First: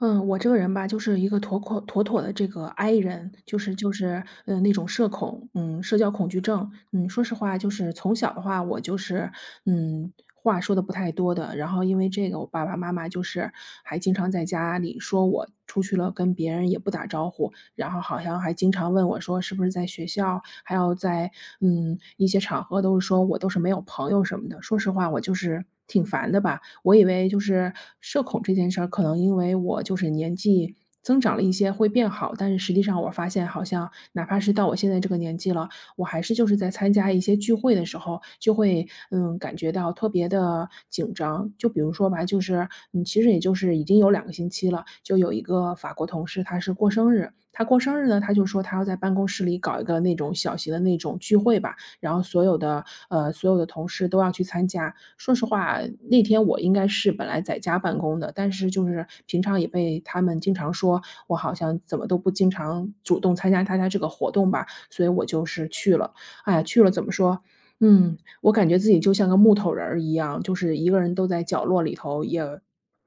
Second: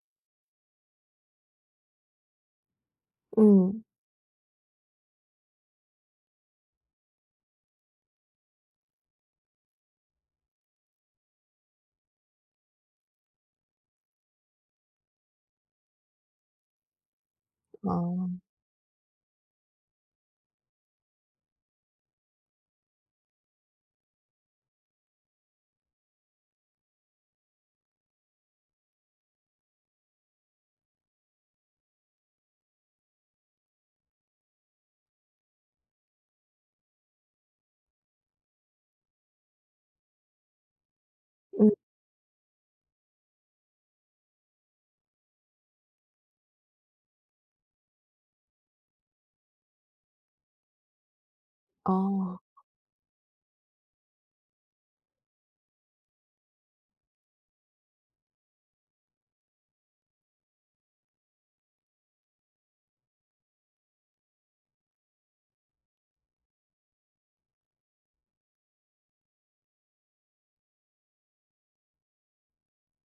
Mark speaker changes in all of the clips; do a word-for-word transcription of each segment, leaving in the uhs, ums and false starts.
Speaker 1: 嗯，我这个人吧，就是一个妥妥妥妥的这个 I 人，就是
Speaker 2: 嗯，
Speaker 1: 就是，嗯，那种社恐，嗯，社交恐惧症，嗯，说实话，就是从小的话，我就是，嗯，话说的不太多的，然后因为这个，我爸爸妈妈就是还经常在家里说我出去了，跟别人也不打招呼，然后好
Speaker 2: 哦，
Speaker 1: 像还经常问我说是不是在学校，还有在嗯一些场合都是说我都是没有朋友什么的。说实话，我就是挺烦的吧。我以为就是社恐这件事儿，可能因为我就是年纪增长了一些会变好，但是实际上我发现好像哪怕是到我现在这个年纪了，我还是就是在参加一些聚会的时候，就会嗯感觉到特别的紧张。就
Speaker 2: 嗯，
Speaker 1: 比如说吧，就是嗯，其实也就是已经有两个星期了，就有一个法国同事，他是过生日。他过生日呢，他就说他要在办公室里搞一个那种小型的那种聚会吧，然后
Speaker 2: 哦，
Speaker 1: 所有的呃所有的同事都要去参加。说实话，那天我应该是本来在家办公的，但是就是平常也被他们经常说我好像怎么都不经常主动参加大家这个活动吧，所以我就是去了。哎呀，去了怎么说，嗯，我感觉自己就像个木头人儿一样，就是一个人都在角落里头，也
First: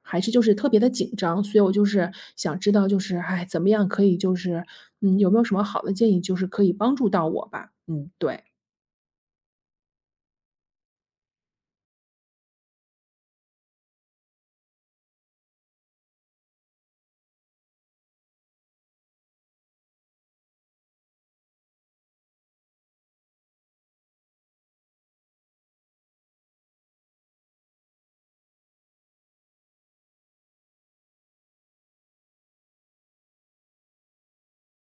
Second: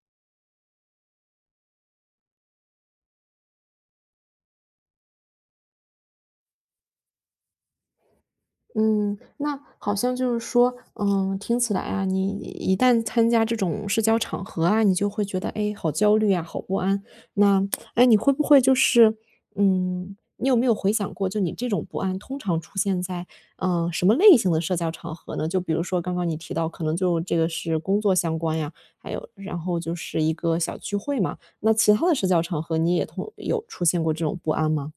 Speaker 1: 还是就是特别的紧张。所以我就是想知道就是，哎，怎么样可以就是嗯，有没有什么好的建议，就是可以帮助到我吧？嗯，对。
Speaker 2: 嗯，那好像就是说，嗯，听起来啊，你一旦参加这种社交场合啊，你就会觉得，哎，好焦虑啊，好不安。那，哎，你会不会就是，嗯，你有没有回想过，就你这种不安通常出现在，嗯、什么类型的社交场合呢？就比如说刚刚你提到，可能就这个是工作相关呀，还有然后就是一个小聚会嘛。那其他的社交场合，你也同有出现过这种不安吗？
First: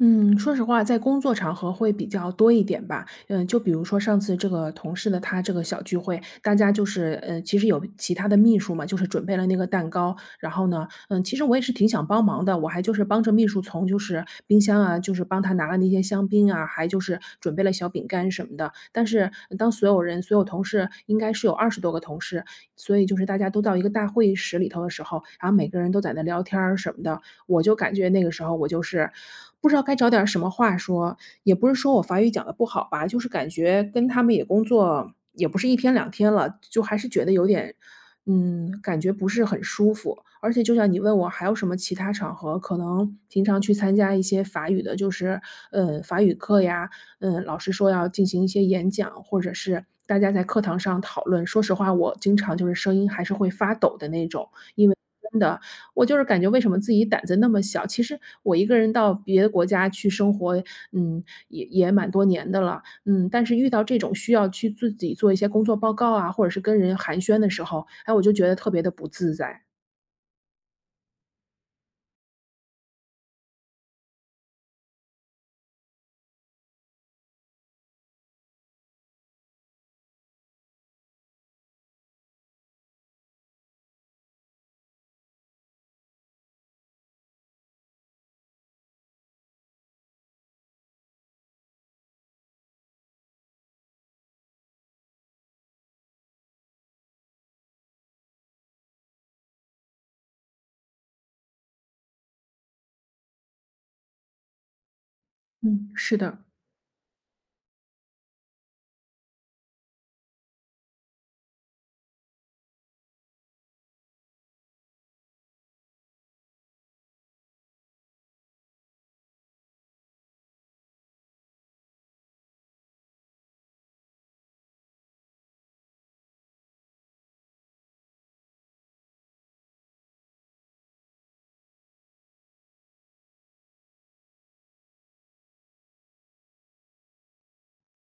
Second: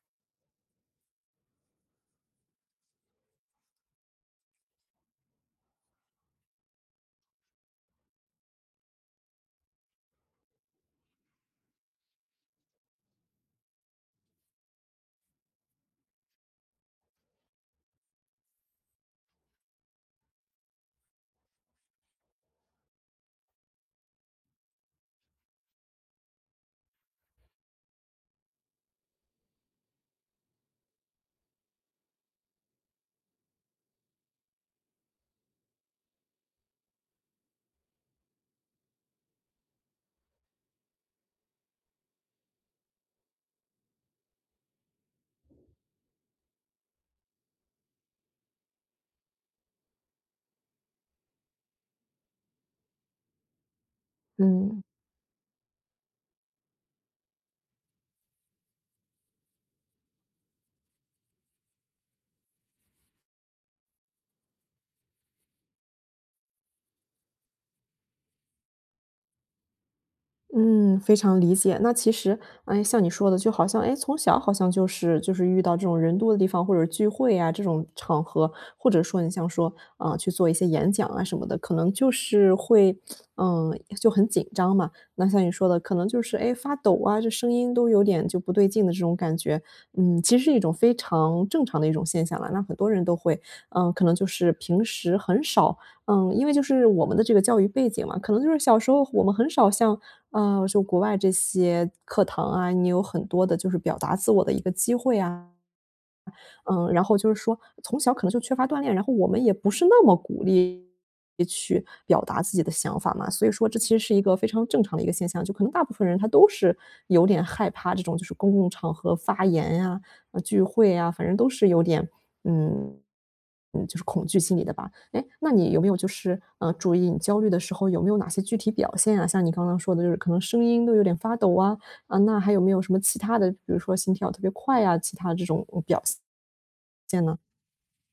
Speaker 1: 嗯，说实话，在工作场合会比较多一点吧。嗯，就比如说上次这个同事的他这个小聚会，大家就是呃，其实有其他的秘书嘛，就是准备了那个蛋糕，然后呢，嗯，其实我也是挺想帮忙的，我还就是帮着秘书从就是冰箱啊，就是帮他拿了那些香槟啊，还就是准备了小饼干什么的。但是当所有人，所有同事应该是有二十多个同事，所以就是大家都到一个大会议室里头的时候，然后每个人都在那聊天儿什么的，我就感觉那个时候我就是不知道该找点什么话说，也不是说我法语讲的不好吧，就是感觉跟他们也工作也不是一天两天了，就还是觉得有点，嗯，感觉不是很舒服。而且就像你问我还有什么其他场合，可能平常去参加一些法语的，就是，呃，法语课呀，嗯，老师说要进行一些演讲，或者是大家在课堂上讨论，说实话，我经常就是声音还是会发抖的那种，
Speaker 2: 嗯。
Speaker 1: 因为真的我就是感觉为什么自己胆子那么小，其实我一个人到别的国家去生活，嗯，也也蛮多年的了，嗯，但是遇到这种需要去自己做一些工作报告啊，或者是跟人寒暄的时候，哎，我就觉得特别的不自在。
Speaker 2: 嗯，非常理解。那其实，哎，像你说的，就好像，哎，从小好像就是就是遇到这种人多的地方，或者聚会啊这种场合，或者说你像说啊、去做一些演讲啊什么的，可能就是会，嗯，就很紧张嘛。那像你说的，可能就是哎发抖啊，这声音都有点就不对劲的这种感觉。嗯，其实是一种非常正常的一种现象了。那很多人都会，嗯，可能就是平时很少嗯，因为就是我们的这个教育背景嘛，可能就是小时候我们很少像，呃，就国外这些课堂啊，你有很多的就是表达自我的一个机会啊。
Speaker 1: 嗯，是的。
Speaker 2: 嗯，然后就是说从小可能就缺乏锻炼，然后我们也不是那么鼓励去表达自己的想法嘛，所以说这其实是一个非常正常的一个现象，就可能大部分人他都是有点害怕这种就是公共场合发言呀、啊呃聚会呀，反正都是有点嗯。嗯，就是恐惧心理的吧？哎，那你有没有就是嗯注意你焦虑的时候有没有哪些具体表现啊？像你刚刚说的，就是可能声音都有点发抖啊啊，那还有没有什么其他的，比如说心跳特别快啊，其他这种嗯表现？见了，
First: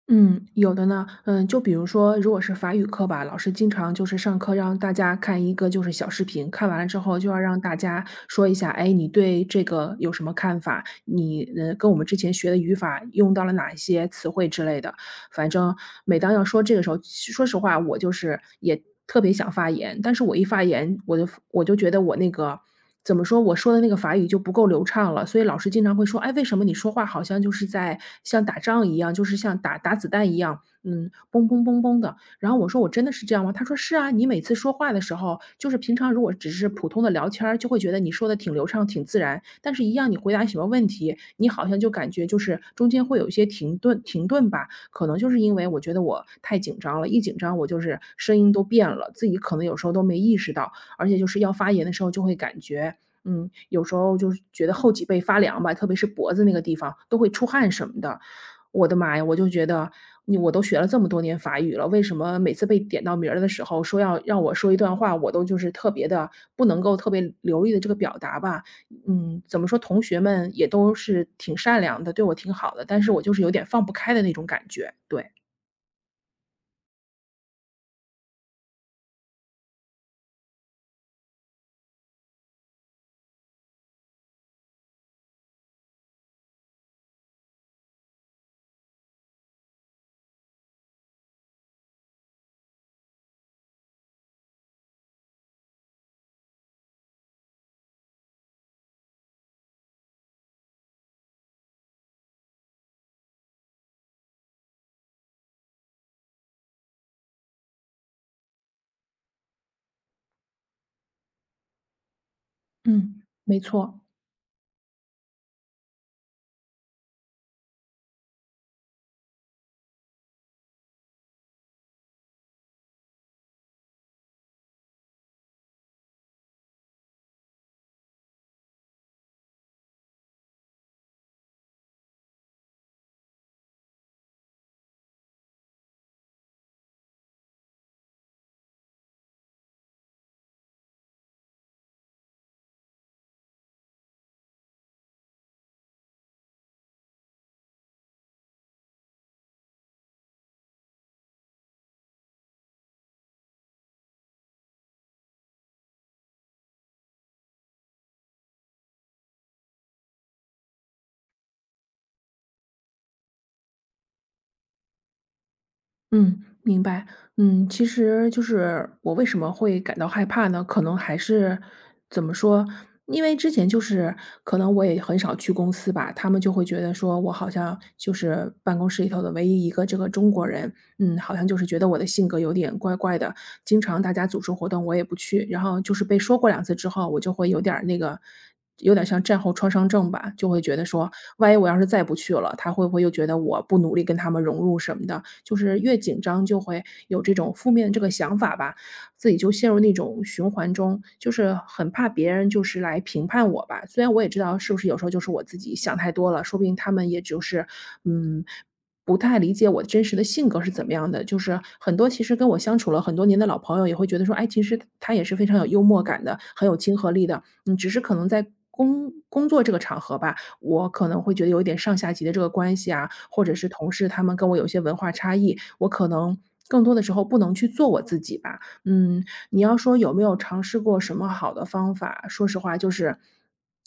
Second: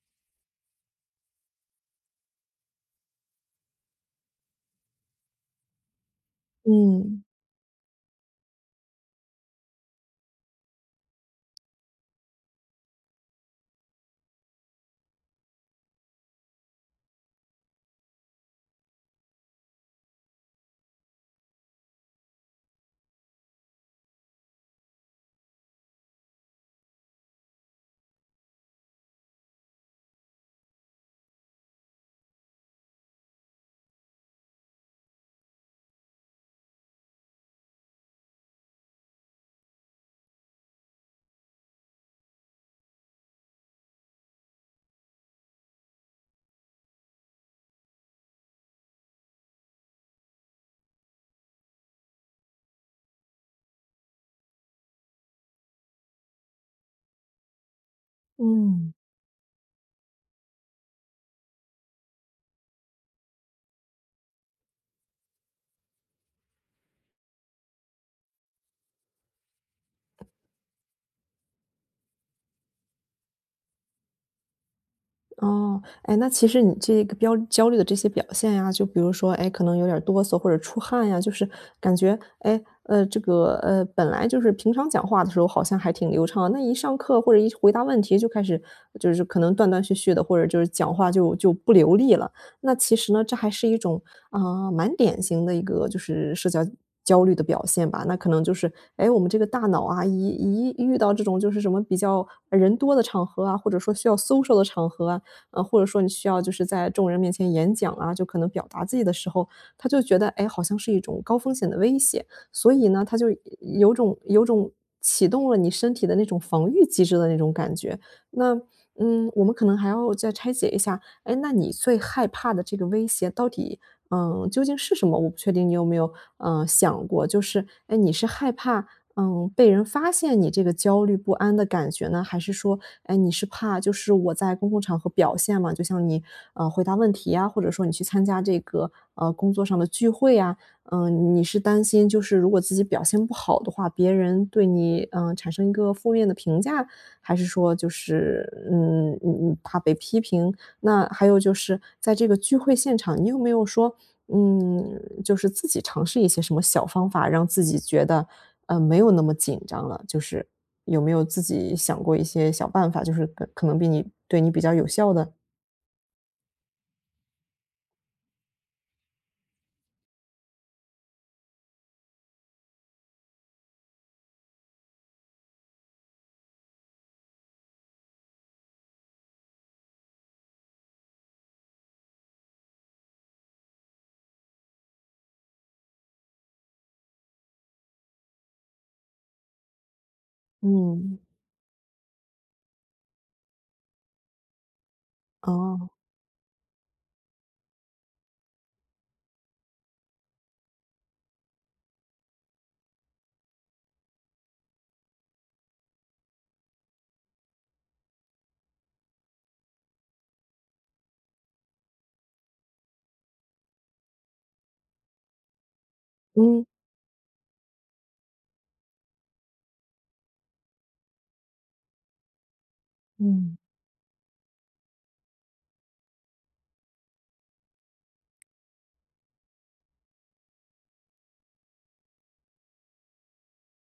Speaker 1: 嗯，有的呢，嗯，就比如说，如果是法语课吧，老师经常就是上课让大家看一个就是小视频，看完了之后
Speaker 2: 嗯。
Speaker 1: 就要让大家说一下，哎，你对这个有什么看法？你呃，跟我们之前学的语法用到了哪一些词汇之类的。反正每当要说这个时候，说实话，我就是也特别想发言，但是我一发言，我就我就觉得我那个怎么说，我说的那个法语就不够流畅了，所以老师经常会说：“哎，为什么你说话好像就是在像打仗一样，就是像打打子弹一样，嗯，嘣嘣嘣嘣的。”然后我说：“我真的是这样吗？”他说：“是啊，你每次说话的时候，就是平常如果只是普通的聊天儿，就会觉得你说的挺流畅、挺自然，但是一样你回答什么问题，你好像就感觉就是中间会有一些停顿，停顿吧。”可能就是因为我觉得我太紧张了，一紧张我就是声音都变了，自己可能有时候都没意识到，而且就是要发言的时候就会感觉，嗯，有时候就是觉得后脊背发凉吧，特别是脖子那个地方都会出汗什么的。我
Speaker 2: 嗯。
Speaker 1: 的妈呀，我就觉得你我都学了这么多年法语了，为什么每次被点到名儿的时候，说要让我说一段话，我都就是特别的不能够特别流利的这个表达吧？嗯，怎么说，同学们也都是挺善良的，对我挺好的，但是我就是有点放不开的那种感觉，对。
Speaker 2: 哦，哎，那其实你这个标焦虑的这些表现呀，就比如说，哎，可能有点儿哆嗦或者出汗呀，就是感觉，哎，呃，这个，呃，本来就是平常讲话的时候好像还挺流畅，那一上课或者一回答问题就开始就是可能断断续续的，或者就是讲话就就不流利了。那其实呢，这还是一种啊、蛮典型的一个就是社交焦虑的表现吧。那可能就是，哎，我们这个大脑啊，一一遇到这种就是什么比较人多的场合啊，或者说需要 social 的场合啊，呃，或者说你需要就是在众人面前演讲啊，就可能表达自己的时候，他就觉得，哎，好像是一种高风险的威胁，所以呢，他
Speaker 1: 嗯，
Speaker 2: 就
Speaker 1: 没
Speaker 2: 有
Speaker 1: 错，
Speaker 2: 种有种启动了你身体的那种防御机制的那种感觉。那嗯，我们可能还要再拆解一下，哎，那你最害怕的这个威胁到底，嗯，究竟是什么？我不确定你有没有，嗯想过，就是，哎，你是害怕嗯，被人发现你这个焦虑不安的感觉呢？还是说，哎，你是怕就是我在公共场合表现嘛，就像你，呃，回答问题呀，或者说你去参加这个，呃，工作上的聚会呀，嗯，你是担心就是如果自己表现不好的话，别人对你，嗯，呃产生一个负面的评价，还是说就是，嗯，你你怕被批评？那还有就是在这个聚会现场，你有没有说，嗯，就是自己尝试一些什么小方法，让自己觉得，呃，没有那么紧张了。就是有没有自己想过一些小办法，就是可可能比你对你比较有效的？
Speaker 1: 嗯，明白。嗯，其实就是我为什么会感到害怕呢？可能还是怎么说，因为之前就是可能我也很少去公司吧，他们就会觉得说我好像就是办公室里头的唯一一个这个中国人，嗯，好像就是觉得我的性格有点怪怪的，经常大家组织活动我也不去，然后就是被说过两次之后，我就会有点儿那个有点像战后创伤症吧，就会觉得说，
Speaker 2: 嗯，
Speaker 1: 万一我要是再不去了，他会不会又觉得我不努力跟他们融入什么的，就是
Speaker 2: 哦，
Speaker 1: 越紧张就会有这种负面这个想法吧，自己就陷入那种循环中，就是很怕别人就是来评判我吧。虽然我也知道是不是有时候就是我自己想太多了，说不定他们也就是，嗯，不太理解我真实的性格是怎么样的，就是很多其实跟我相处了很多年的老朋友也会觉得说，哎，其实他也是非常有幽默感的，很
Speaker 2: 嗯，
Speaker 1: 有亲和力的。嗯，只是可能在工工作这个场合吧，我可能会觉得有一点上下级的这个关系啊，或者
Speaker 2: 嗯。
Speaker 1: 是同事他们跟我有些文化差异，我可能更多的时候不能去做我自己吧。嗯，你要说有没有尝试过什么好的方法？说实话，就是。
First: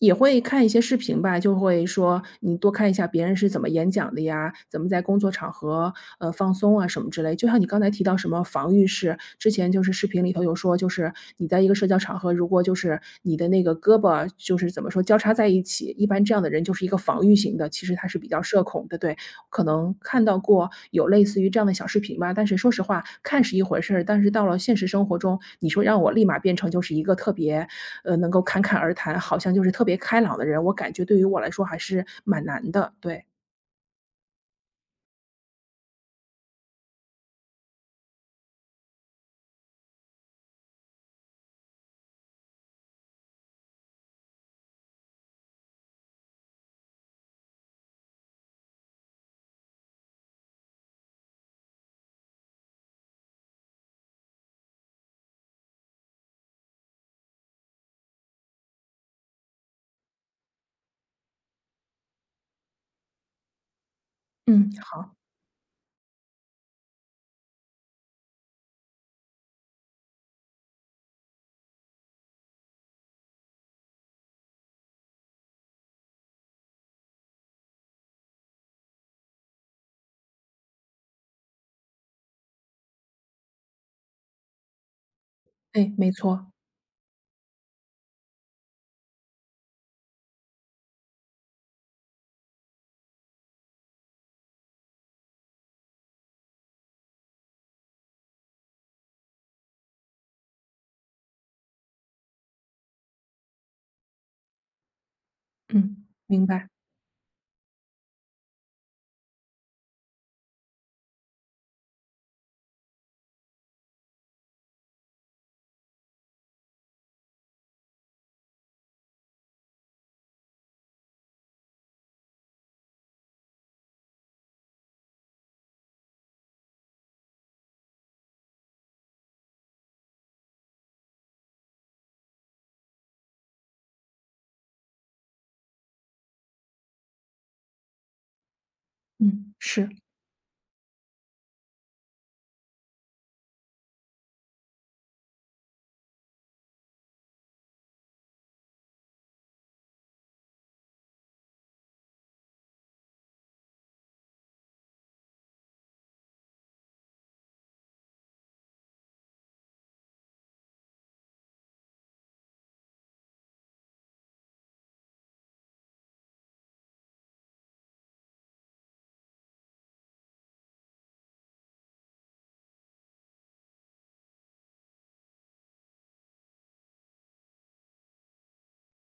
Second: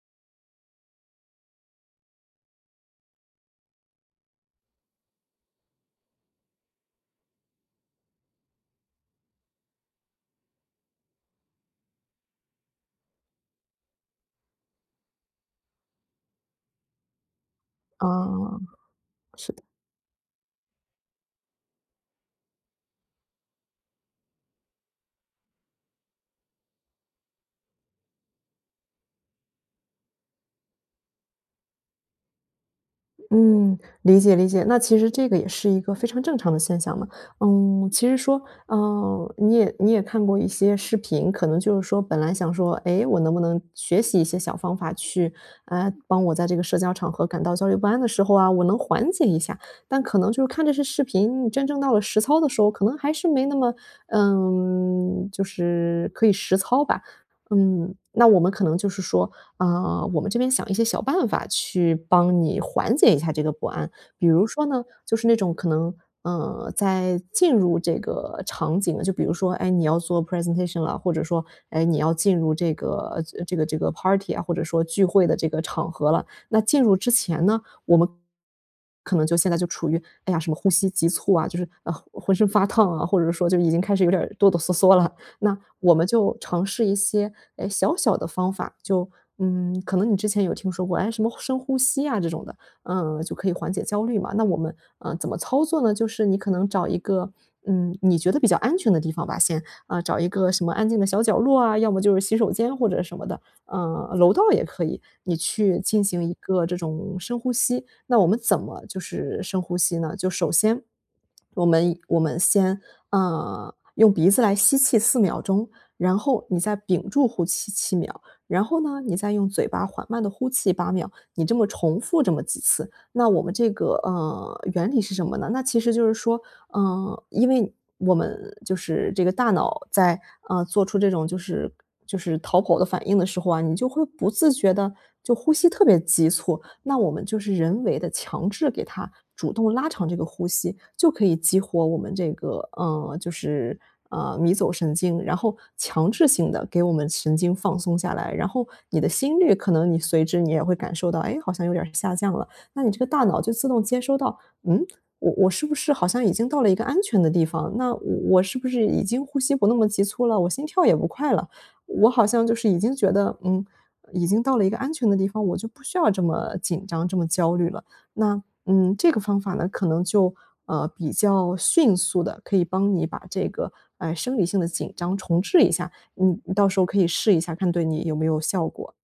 Speaker 1: 也会看一些视频吧，就会说你多看一下别人是怎么演讲的呀，怎么在工作场合，呃，放松啊什么之类。就像你刚才提到什么防御式，之前就是视频里头有说，就是你在一个社交场合，如果就是你的那个胳膊就是怎么说交叉在一起，一般这样的人就是一个防御型的，其实他是比较社
Speaker 2: 啊，
Speaker 1: 恐的。对，
Speaker 2: 是。
Speaker 1: 可能看到过有类似于这样的小视频吧，但是说实话，看是一回事儿，但是到了现实生活中，你说让我立马变成就是一个特别呃，能够侃侃而谈，好像就是特别开朗的人，我感觉对于我来说还是蛮难的，对。
Speaker 2: 嗯，理解理解。那其实这个也是一个非常正常的现象嘛。嗯，其实说，嗯，你也你也看过一些视频，可能就是说本来想说，哎，我能不能学习一些小方法去，呃，帮我在这个社交场合感到焦虑不安的时候啊，我能缓解一下。但可能就是看这些视频，你真正到了实操的时候，可能还是没那么，嗯，就是可以实操吧。嗯，那我们可能就是说，啊，我们这边想一些小办法去帮你缓解一下这个不安。比如说
Speaker 1: 嗯，
Speaker 2: 呢，
Speaker 1: 好，
Speaker 2: 就是那种可能，呃，在进入这个场景，就比如说，哎，你要做 presentation 了，或者说，哎，你要进入这个这个这个 party 啊，或者说聚会的这个场合了。那进入之前呢，我们可能就现在就处于，哎呀，什么呼吸急促啊，就是呃浑身发烫啊，或者说就已经开始有点儿哆哆嗦嗦了。那
Speaker 1: 哎，
Speaker 2: 我们
Speaker 1: 没
Speaker 2: 就
Speaker 1: 错，
Speaker 2: 尝试一些，哎，小小的方法，就嗯，可能你之前有听说过，哎，什么深呼吸啊这种的，嗯，就可以缓解焦虑嘛。那我们，嗯呃怎么操作呢？就是你可能找一个，嗯，你觉得比较安全的地方吧，先，啊，呃找一个什么安静的小角落啊，要么就是洗手间或者什么的，嗯，楼道也可以，你去进
Speaker 1: 嗯，
Speaker 2: 行一
Speaker 1: 明
Speaker 2: 个
Speaker 1: 白，
Speaker 2: 这种深呼吸。那我们怎么就是深呼吸呢？就首先，我们我们先呃，用鼻子来吸气四秒钟，然后你再屏住呼气七秒，然后呢，你再用嘴巴缓慢的呼气八秒，你这么重复这么几次。那我们这个，呃，原理是什么呢？那其实就是说，嗯，因为我们就是这个大脑在，呃，做出这种就是就是逃跑的反应的时候啊，你就会不自觉的就呼吸特别急促，那我们就是人为的强制给它主动
Speaker 1: 嗯，是。
Speaker 2: 拉长这个呼吸，就可以激活我们这个嗯，呃，就是，呃，迷走神经，然后强制性的给我们神经放松下来，然后你的心率可能你随之你也会感受到，哎，好像有点儿下降了，那你这个大脑就自动接收到，嗯，我我是不是好像已经到了一个安全的地方？那我我是不是已经呼吸不那么急促了？我心跳也不快了，我好像就是已经觉得，嗯，已经到了一个安全的地方，我就不需要这么紧张、这么焦虑了。那嗯，这个方法呢，可能就呃比较迅速的可以帮你把这个呃生理性的紧张重置一下，你你到时候可以试一下，看对你有没有效果。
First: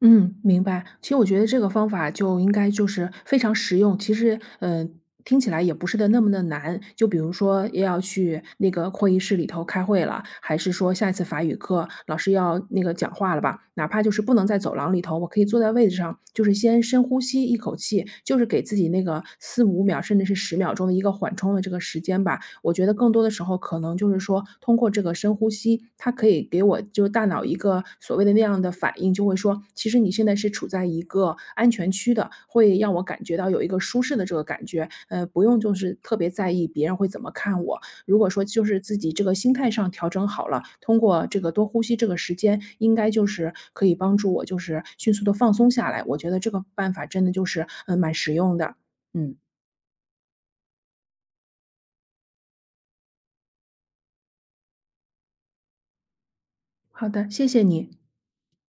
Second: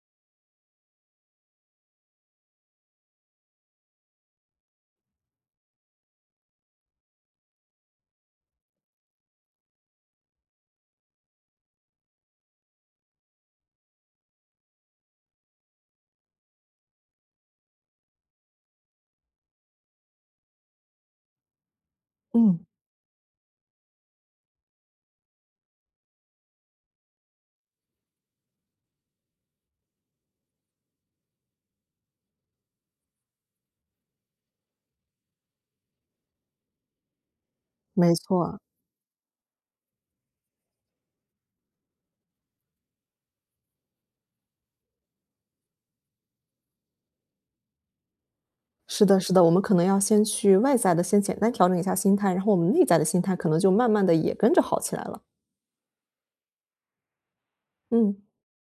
Speaker 1: 嗯，明白。其实我觉得这个方法就应该就是非常实用，其实，嗯，听起来也不是的那么的难。就比如说要去那个会议室里头开会了，还是说下一次法语课老师要那个讲话了吧，哪怕就是不能在走廊里头，我可以坐在位置上，就是先深呼吸一口气，就是给自己那个四五秒甚至是十秒钟的一个缓冲的这个时间吧。
Speaker 2: 嗯，
Speaker 1: 我觉得更多的时候可能就是说，通过这个深呼吸，它可以给我就是大脑一个所谓的那样的反应，就会说，其实你现在是处在一个安全区的，会让我感觉到有一个舒适的这个感觉，呃，不用就是特别在意别人会怎么看我。
Speaker 2: 没
Speaker 1: 如果说
Speaker 2: 错。
Speaker 1: 就是自己这个心态上调整好了，通过这个多呼吸这个时间，应该就是可以帮助我就是迅速的放松下来。我觉得这个办法真的就是嗯呃蛮实用的，
Speaker 2: 是的，是
Speaker 1: 嗯，
Speaker 2: 的，我们可能要先去外在的先简单调整一下心态，然后我们内在的心态可能就慢慢的也跟着好起来了，
Speaker 1: 好的，谢谢你。
Speaker 2: 嗯。